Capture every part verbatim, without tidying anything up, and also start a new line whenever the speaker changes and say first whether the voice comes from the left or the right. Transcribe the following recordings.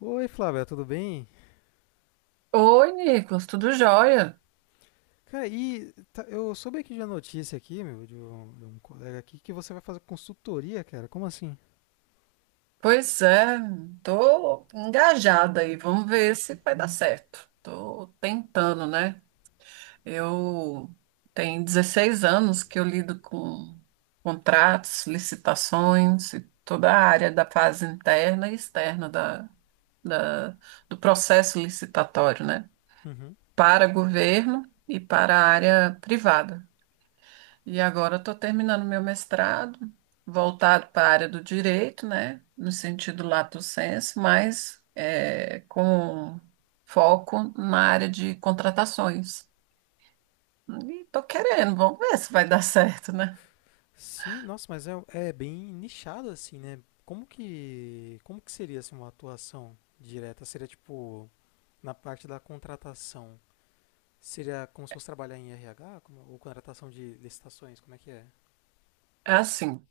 left: Oi, Flávia, tudo bem?
right: Oi, Nicolas, tudo jóia?
left: Cara, e tá- eu soube aqui de uma notícia aqui, meu, de um, de um colega aqui, que você vai fazer consultoria, cara. Como assim?
right: Pois é, tô engajada aí, vamos ver se vai dar certo. Tô tentando, né? Eu tenho dezesseis anos que eu lido com contratos, licitações e toda a área da fase interna e externa da, da- do processo licitatório, né?
left: Uhum.
right: Para governo e para a área privada. E agora eu estou terminando meu mestrado, voltado para a área do direito, né? No sentido lato sensu, mas é, com foco na área de contratações. E estou querendo, vamos ver se vai dar certo, né?
left: Sim, nossa, mas é, é bem nichado assim, né? Como que, como que seria assim uma atuação direta? Seria tipo na parte da contratação? Seria como se fosse trabalhar em R H, como, ou contratação de licitações? Como é que é?
right: É assim,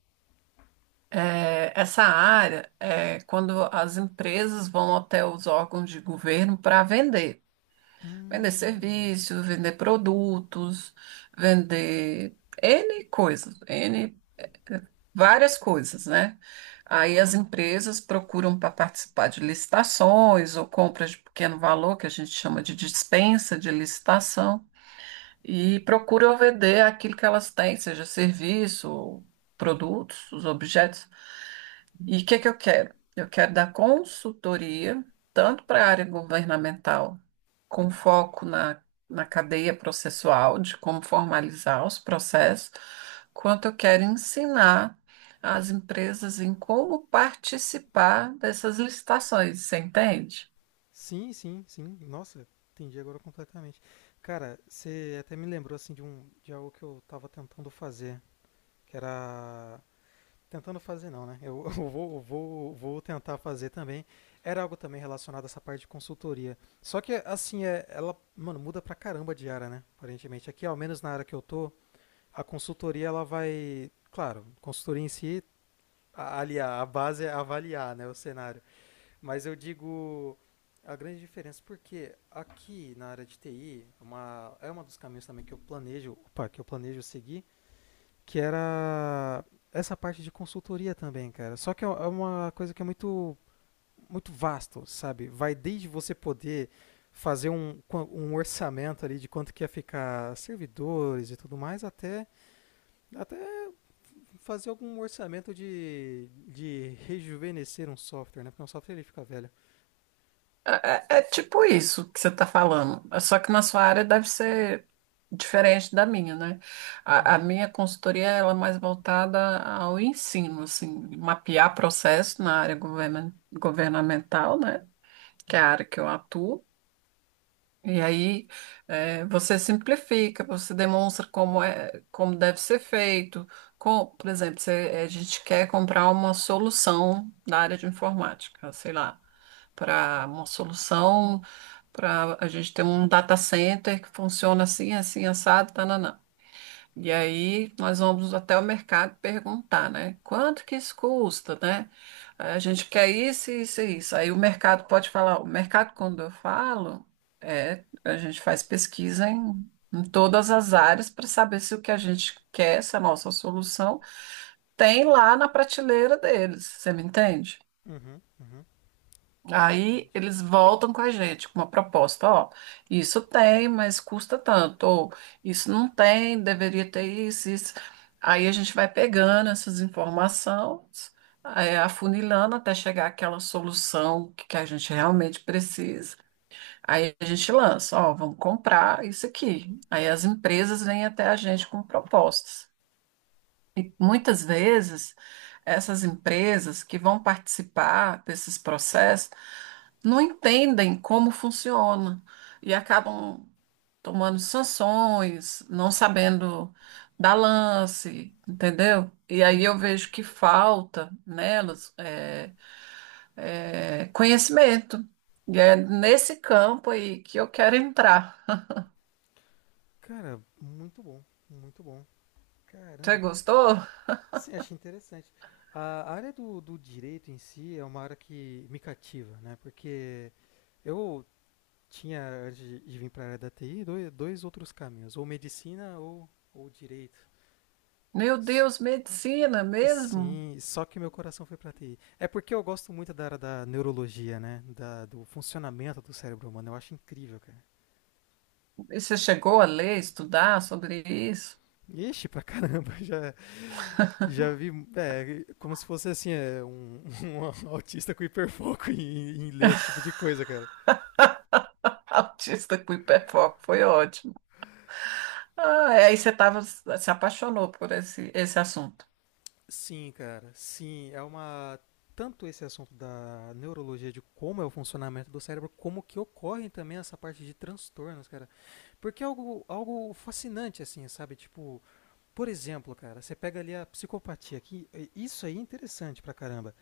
right: é, essa área é quando as empresas vão até os órgãos de governo para vender. Vender
left: Hum.
right: serviços, vender produtos, vender N coisas, N várias coisas, né? Aí as empresas procuram para participar de licitações ou compras de pequeno valor, que a gente chama de dispensa de licitação e procuram vender aquilo que elas têm, seja serviço, produtos, os objetos. E o que que eu quero? Eu quero dar consultoria, tanto para a área governamental, com foco na, na cadeia processual, de como formalizar os processos, quanto eu quero ensinar as empresas em como participar dessas licitações, você entende?
left: Sim, sim, sim. Nossa, entendi agora completamente. Cara, você até me lembrou assim de um de algo que eu tava tentando fazer, que era tentando fazer não, né? Eu, eu vou eu vou vou tentar fazer também. Era algo também relacionado a essa parte de consultoria. Só que assim, é, ela, mano, muda pra caramba de área, né? Aparentemente aqui, ao menos na área que eu tô, a consultoria ela vai, claro, consultoria em si, a- ali a a base é avaliar, né, o cenário. Mas eu digo a grande diferença, porque aqui na área de T I, uma, é um dos caminhos também que eu planejo, opa, que eu planejo seguir, que era essa parte de consultoria também, cara. Só que é é uma coisa que é muito, muito vasto, sabe? Vai desde você poder fazer um, um orçamento ali de quanto que ia ficar servidores e tudo mais, até, até fazer algum orçamento de, de rejuvenescer um software, né? Porque um software ele fica velho.
right: É, é é tipo isso que você está falando, só que na sua área deve ser diferente da minha, né? A, a
left: Uhum,
right: minha consultoria ela é mais voltada ao ensino, assim, mapear processo na área governa- governamental, né? Que é a
left: uhum.
right: área que eu atuo. E aí é, você simplifica, você demonstra como é, como deve ser feito. Com, por exemplo, se a gente quer comprar uma solução da área de informática, sei lá para uma solução, para a gente ter um data center que funciona assim, assim, assado, tananã. E aí nós vamos até o mercado perguntar, né? Quanto que isso custa, né? A gente quer isso, isso e isso. Aí o mercado pode falar, o mercado, quando eu falo, é, a gente faz pesquisa em, em todas as áreas para saber se o que a gente quer, se a nossa solução tem lá na prateleira deles. Você me entende?
left: Uhum, uhum,
right: Aí
left: completamente.
right: eles voltam com a gente com uma proposta, ó, isso tem, mas custa tanto, ou isso não tem, deveria ter isso, isso. Aí a gente vai pegando essas informações, é, afunilando até chegar àquela solução que, que a gente realmente precisa. Aí a gente lança, ó, vamos comprar isso aqui. Aí as empresas vêm até a gente com propostas. Muitas vezes, essas empresas que vão participar desses processos não entendem como funciona e acabam tomando sanções, não sabendo dar lance, entendeu? E aí eu
left: Hum.
right: vejo que falta nelas é, é, conhecimento. E é nesse campo aí que eu quero entrar.
left: Cara, muito bom, muito bom.
right: Você
left: Caramba,
right: gostou?
left: sim, achei interessante. A área do, do direito em si é uma área que me cativa, né? Porque eu tinha, antes de de vir para a área da T I, dois, dois outros caminhos, ou medicina ou, ou direito.
right: Meu
left: S-
right: Deus, medicina mesmo?
left: Sim, só que meu coração foi para T I. É porque eu gosto muito da área da neurologia, né? Da, do funcionamento do cérebro humano, eu acho incrível, cara.
right: E você chegou a ler, estudar sobre isso?
left: Ixi, pra caramba, já. Já vi, é, como se fosse assim, é, um, um autista com hiperfoco em, em ler esse tipo de coisa, cara.
right: Autista com hiperfoco, foi ótimo. Ah, aí você tava, se apaixonou por esse, esse assunto.
left: Sim, cara, sim, é uma tanto esse assunto da neurologia de como é o funcionamento do cérebro, como que ocorrem também essa parte de transtornos, cara. Porque é algo, algo fascinante, assim, sabe? Tipo, por exemplo, cara, você pega ali a psicopatia, que isso aí é interessante pra caramba.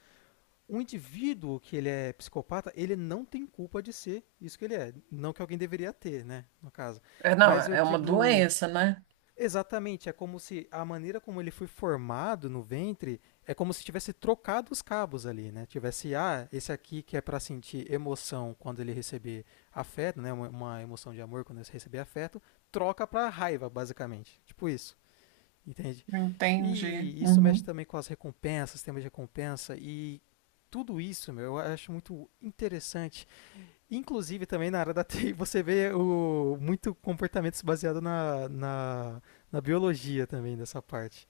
left: Um indivíduo que ele é psicopata, ele não tem culpa de ser isso que ele é. Não que alguém deveria ter, né? No caso.
right: É, não,
left: Mas eu
right: é uma
left: digo.
right: doença, né?
left: Exatamente, é como se a maneira como ele foi formado no ventre é como se tivesse trocado os cabos ali, né? Tivesse, ah, esse aqui que é para sentir emoção quando ele receber afeto, né? Uma, uma emoção de amor quando ele receber afeto, troca para raiva, basicamente. Tipo isso. Entende?
right: Entendi.
left: E isso mexe
right: Uhum.
left: também com as recompensas, sistema de recompensa e tudo isso, meu, eu acho muito interessante. Inclusive também na área da T I você vê o, muito comportamento baseado na, na, na biologia também dessa parte.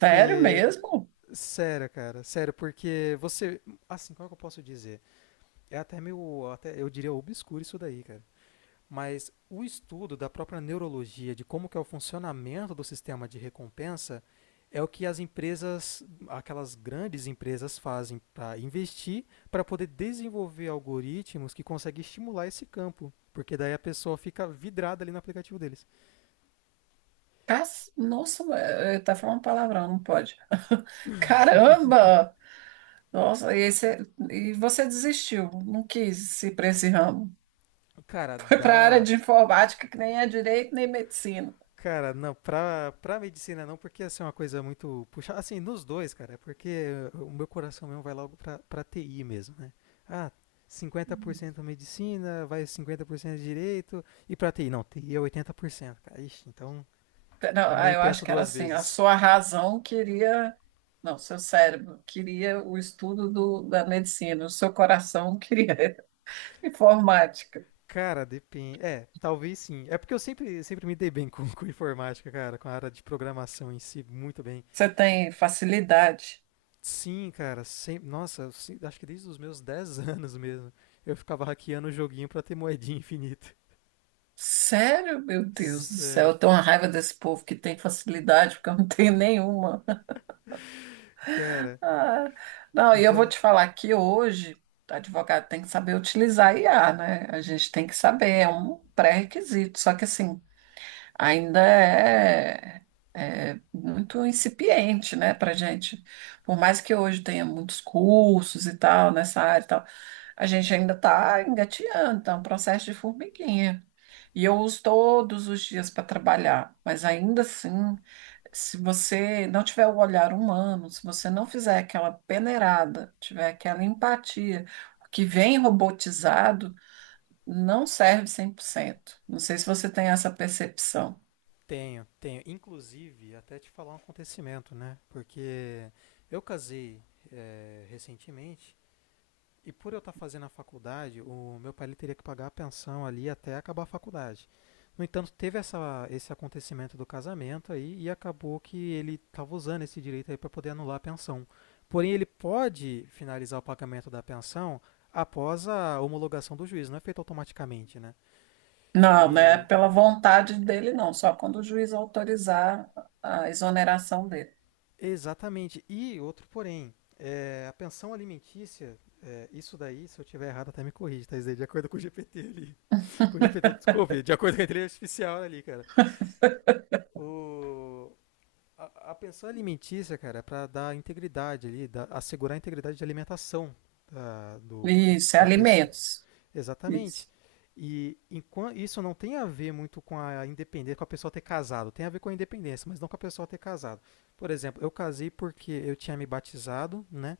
right: Sério mesmo?
left: sério, cara, sério, porque você, assim, como é que eu posso dizer? É até meio, até, eu diria obscuro isso daí, cara. Mas o estudo da própria neurologia, de como que é o funcionamento do sistema de recompensa, é o que as empresas, aquelas grandes empresas fazem para investir, para poder desenvolver algoritmos que conseguem estimular esse campo. Porque daí a pessoa fica vidrada ali no aplicativo deles.
right: Cas- Nossa, é, é, tá falando palavrão, não pode. Caramba! Nossa, e você, e você desistiu, não quis ir para esse ramo.
left: Cara,
right: Foi para a área
left: dá.
right: de informática, que nem é direito nem medicina.
left: Cara, não, pra, pra medicina não, porque assim, é uma coisa muito puxada. Assim, nos dois, cara, é porque o meu coração mesmo vai logo pra, pra T I mesmo, né? Ah, cinquenta por cento medicina, vai cinquenta por cento direito, e pra T I? Não, T I é oitenta por cento cara. Ixi, então
right: Não, ah,
left: nem
right: eu acho
left: penso
right: que era
left: duas
right: assim, a
left: vezes.
right: sua razão queria, não, seu cérebro queria o estudo do, da medicina, o seu coração queria informática.
left: Cara, depende. É, talvez sim. É porque eu sempre, sempre me dei bem com, com informática, cara, com a área de programação em si, muito bem.
right: Você tem facilidade.
left: Sim, cara, sempre, nossa, sim- acho que desde os meus dez anos mesmo, eu ficava hackeando o joguinho pra ter moedinha infinita.
right: Sério, meu Deus do céu,
left: Sério,
right: eu tenho uma raiva desse povo que tem facilidade, porque eu não tenho nenhuma.
left: cara.
right: Ah, não,
left: e
right: e eu vou
left: da...
right: te falar que hoje, advogado tem que saber utilizar I A, né? A gente tem que saber, é um pré-requisito. Só que assim, ainda é, é muito incipiente, né, para gente. Por mais que hoje tenha muitos cursos e tal nessa área e tal, a gente ainda está engatinhando, está um processo de formiguinha. E eu uso todos os dias para trabalhar, mas ainda assim, se você não tiver o olhar humano, se você não fizer aquela peneirada, tiver aquela empatia, o que vem robotizado não serve cem por cento. Não sei se você tem essa percepção.
left: Tenho, tenho. Inclusive, até te falar um acontecimento, né? Porque eu casei eh, recentemente. E por eu estar fazendo a faculdade, o meu pai ele teria que pagar a pensão ali até acabar a faculdade. No entanto, teve essa, esse acontecimento do casamento aí e acabou que ele estava usando esse direito aí para poder anular a pensão. Porém, ele pode finalizar o pagamento da pensão após a homologação do juiz, não é feito automaticamente, né?
right: Não, não é
left: E
right: pela vontade dele, não, só quando o juiz autorizar a exoneração dele.
left: exatamente. E outro porém, é, a pensão alimentícia, é, isso daí, se eu tiver errado, até me corrige, tá? Isso de acordo com o G P T ali. Com o G P T, desculpe, de acordo com a inteligência artificial ali, cara. O, a, a pensão alimentícia, cara, é para dar integridade ali, da- assegurar a integridade de alimentação da, do, do-
right: Isso, é
left: da pessoa.
right: alimentos.
left: Exatamente.
right: Isso.
left: E enquan- isso não tem a ver muito com a independência, com a pessoa ter casado. Tem a ver com a independência, mas não com a pessoa ter casado. Por exemplo, eu casei porque eu tinha me batizado, né?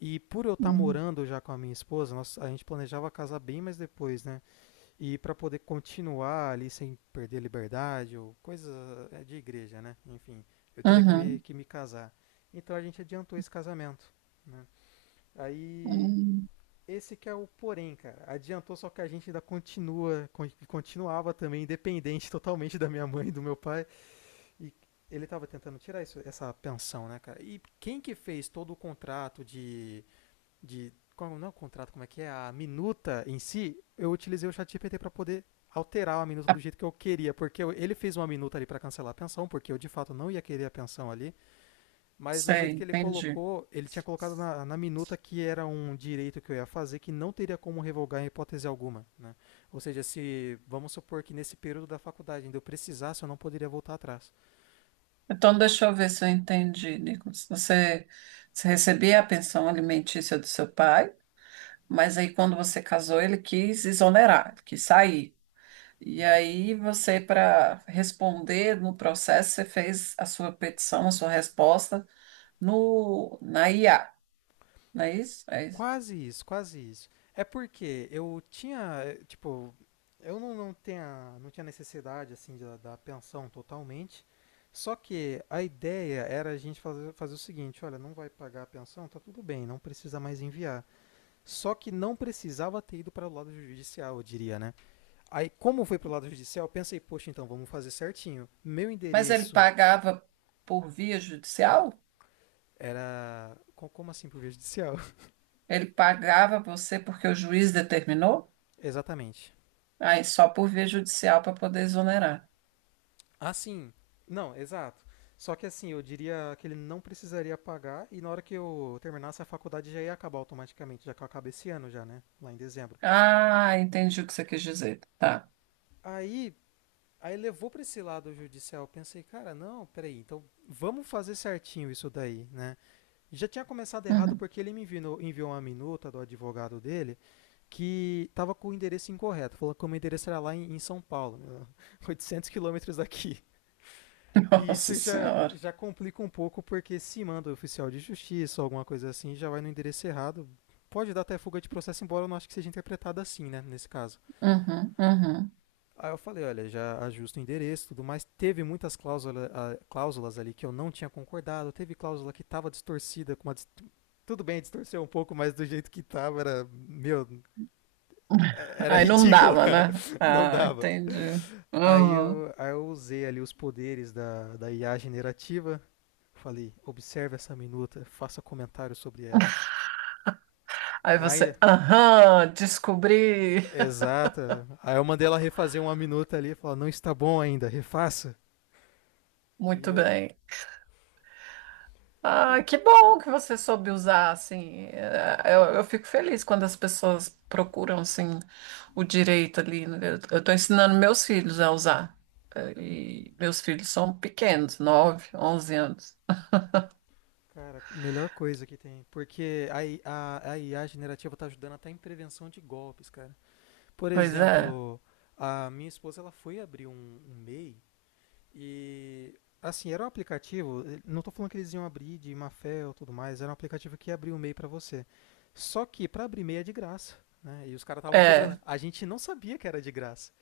left: E por eu estar
right: Uhum.
left: morando já com a minha esposa, nós, a gente planejava casar bem mais depois, né? E para poder continuar ali sem perder a liberdade ou coisa é, de igreja, né? Enfim, eu teria que me,
right: Uhum.
left: que me casar. Então a gente adiantou esse casamento, né? Aí
right: Uhum.
left: esse que é o porém, cara. Adiantou só que a gente ainda continua, con- continuava também independente totalmente da minha mãe e do meu pai e ele estava tentando tirar isso- essa pensão, né, cara? E quem que fez todo o contrato de de qual não é o contrato, como é que é a minuta em si, eu utilizei o ChatGPT para poder alterar a minuta do jeito que eu queria, porque ele fez uma minuta ali para cancelar a pensão, porque eu de fato não ia querer a pensão ali, mas o
right: Sei,
left: jeito que ele
right: entendi.
left: colocou, ele tinha colocado na, na minuta que era um direito que eu ia fazer que não teria como revogar em hipótese alguma, né? Ou seja, se vamos supor que nesse período da faculdade ainda eu precisasse, eu não poderia voltar atrás.
right: Então, deixa eu ver se eu entendi, Nicolas. Você, você recebia a pensão alimentícia do seu pai, mas aí quando você casou, ele quis exonerar, ele quis sair. E aí você, para responder no processo, você fez a sua petição, a sua resposta no, na I A. Não é isso? É isso.
left: Quase isso, quase isso. É porque eu tinha, eh, tipo, eu não, não tinha, não tinha necessidade assim da, da pensão totalmente. Só que a ideia era a gente fazer, fazer, o seguinte, olha, não vai pagar a pensão, tá tudo bem, não precisa mais enviar. Só que não precisava ter ido para o lado judicial, eu diria, né? Aí, como foi para o lado judicial, eu pensei, poxa, então vamos fazer certinho. Meu
right: Mas ele
left: endereço
right: pagava por via judicial?
left: era co- Como assim para o judicial?
right: Ele pagava você porque o juiz determinou?
left: Exatamente.
right: Aí só por via judicial para poder exonerar.
left: Ah, sim. Não, exato. Só que assim, eu diria que ele não precisaria pagar e na hora que eu terminasse a faculdade já ia acabar automaticamente, já que eu acabei esse ano já, né? Lá em dezembro.
right: Ah, entendi o que você quis dizer. Tá.
left: Aí, aí levou pra esse lado judicial. Eu pensei, cara, não, peraí, então vamos fazer certinho isso daí, né? Já tinha começado errado
right: Uhum.
left: porque ele me enviou, enviou uma minuta do advogado dele que tava com o endereço incorreto. Falou que o meu endereço era lá em, em São Paulo, né, oitocentos quilômetros daqui. E
right: Nossa
left: isso já,
right: Senhora.
left: já complica um pouco, porque se manda o oficial de justiça ou alguma coisa assim, já vai no endereço errado. Pode dar até fuga de processo, embora eu não acho que seja interpretado assim, né, nesse caso.
right: Uhum, uhum.
left: Aí eu falei, olha, já ajusta o endereço e tudo mais. Teve muitas cláusula, ah, cláusulas ali que eu não tinha concordado, teve cláusula que estava distorcida, com uma, tudo bem distorcer um pouco, mas do jeito que estava era, meu, era
right: Aí não
left: ridículo,
right: dava,
left: cara.
right: né?
left: Não
right: Ah,
left: dava.
right: entendi.
left: Aí
right: Uhum.
left: eu, aí eu usei ali os poderes da, da I A generativa. Falei, observe essa minuta, faça comentário sobre ela.
right: Aí você,
left: Ainda.
right: aham, descobri.
left: Exata. Aí eu mandei ela refazer uma minuta ali, falar, não está bom ainda, refaça. E
right: Muito
left: vai.
right: bem. Ah, que bom que você soube usar, assim. É, Eu, eu fico feliz quando as pessoas procuram, assim, o direito ali, né? Eu estou ensinando meus filhos a usar. É, e meus filhos são pequenos, nove, onze anos.
left: Cara, melhor coisa que tem. Porque a, I- a, a I A generativa tá ajudando até em prevenção de golpes, cara. Por
right: Pois é.
left: exemplo, a minha esposa ela foi abrir um, um MEI. E assim, era um aplicativo, eh, não estou falando que eles iam abrir de má fé ou tudo mais, era um aplicativo que abria o MEI para você. Só que para abrir MEI é de graça, né? E os caras estavam cobrando.
right: É,
left: A gente não sabia que era de graça.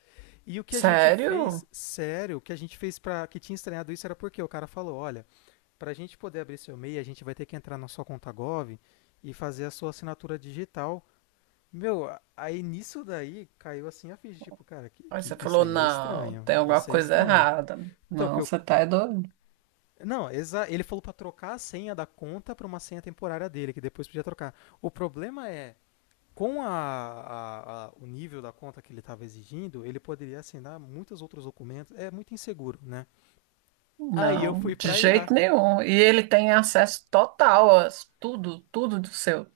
left: E o que a gente fez,
right: sério?
left: sério, o que a gente fez para que tinha estranhado isso era porque o cara falou, olha, para a gente poder abrir seu MEI, a gente vai ter que entrar na sua conta Gov e fazer a sua assinatura digital. Meu, aí nisso daí caiu assim a ficha, tipo, cara, que,
right: Aí
left: que
right: você
left: isso
right: falou,
left: aí é
right: não,
left: estranho,
right: tem alguma
left: isso é
right: coisa
left: estranho.
right: errada.
left: Então, o que
right: Não,
left: eu
right: você tá é doido.
left: não, exa ele falou pra trocar a senha da conta pra uma senha temporária dele, que depois podia trocar. O problema é, com a, a- a- o nível da conta que ele estava exigindo, ele poderia assinar muitos outros documentos. É muito inseguro, né? Aí eu
right: Não,
left: fui
right: de
left: pra I A.
right: jeito nenhum. E ele tem acesso total a tudo, tudo do seu.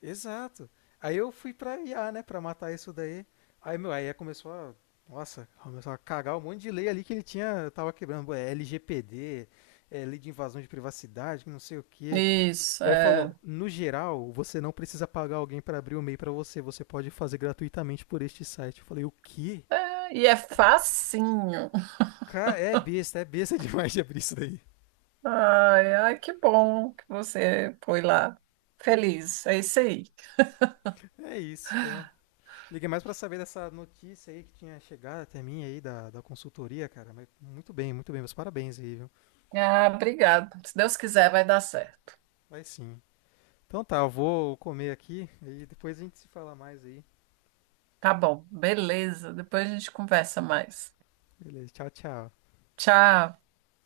left: Exato. Aí eu fui pra I A, né, pra matar isso daí. Aí meu, a começou a, nossa, começou a cagar um monte de lei ali que ele tinha, tava quebrando, é, L G P D, é, lei de invasão de privacidade, que não sei o quê.
right: Isso,
left: Ele
right: é.
left: falou: no geral, você não precisa pagar alguém para abrir o e-mail pra você, você pode fazer gratuitamente por este site. Eu falei: o quê?
right: É, e é facinho.
left: Cara, é besta, é besta demais de abrir isso daí.
right: Ai, ai, que bom que você foi lá. Feliz, é isso aí.
left: É isso, então. Liguei mais para saber dessa notícia aí que tinha chegado até mim aí da, da consultoria, cara. Mas muito bem, muito bem, meus parabéns aí, viu?
right: Ah, obrigado. Se Deus quiser, vai dar certo.
left: Vai sim. Então tá, eu vou comer aqui e depois a gente se fala mais aí.
right: Tá bom, beleza. Depois a gente conversa mais.
left: Beleza, tchau, tchau.
right: Tchau.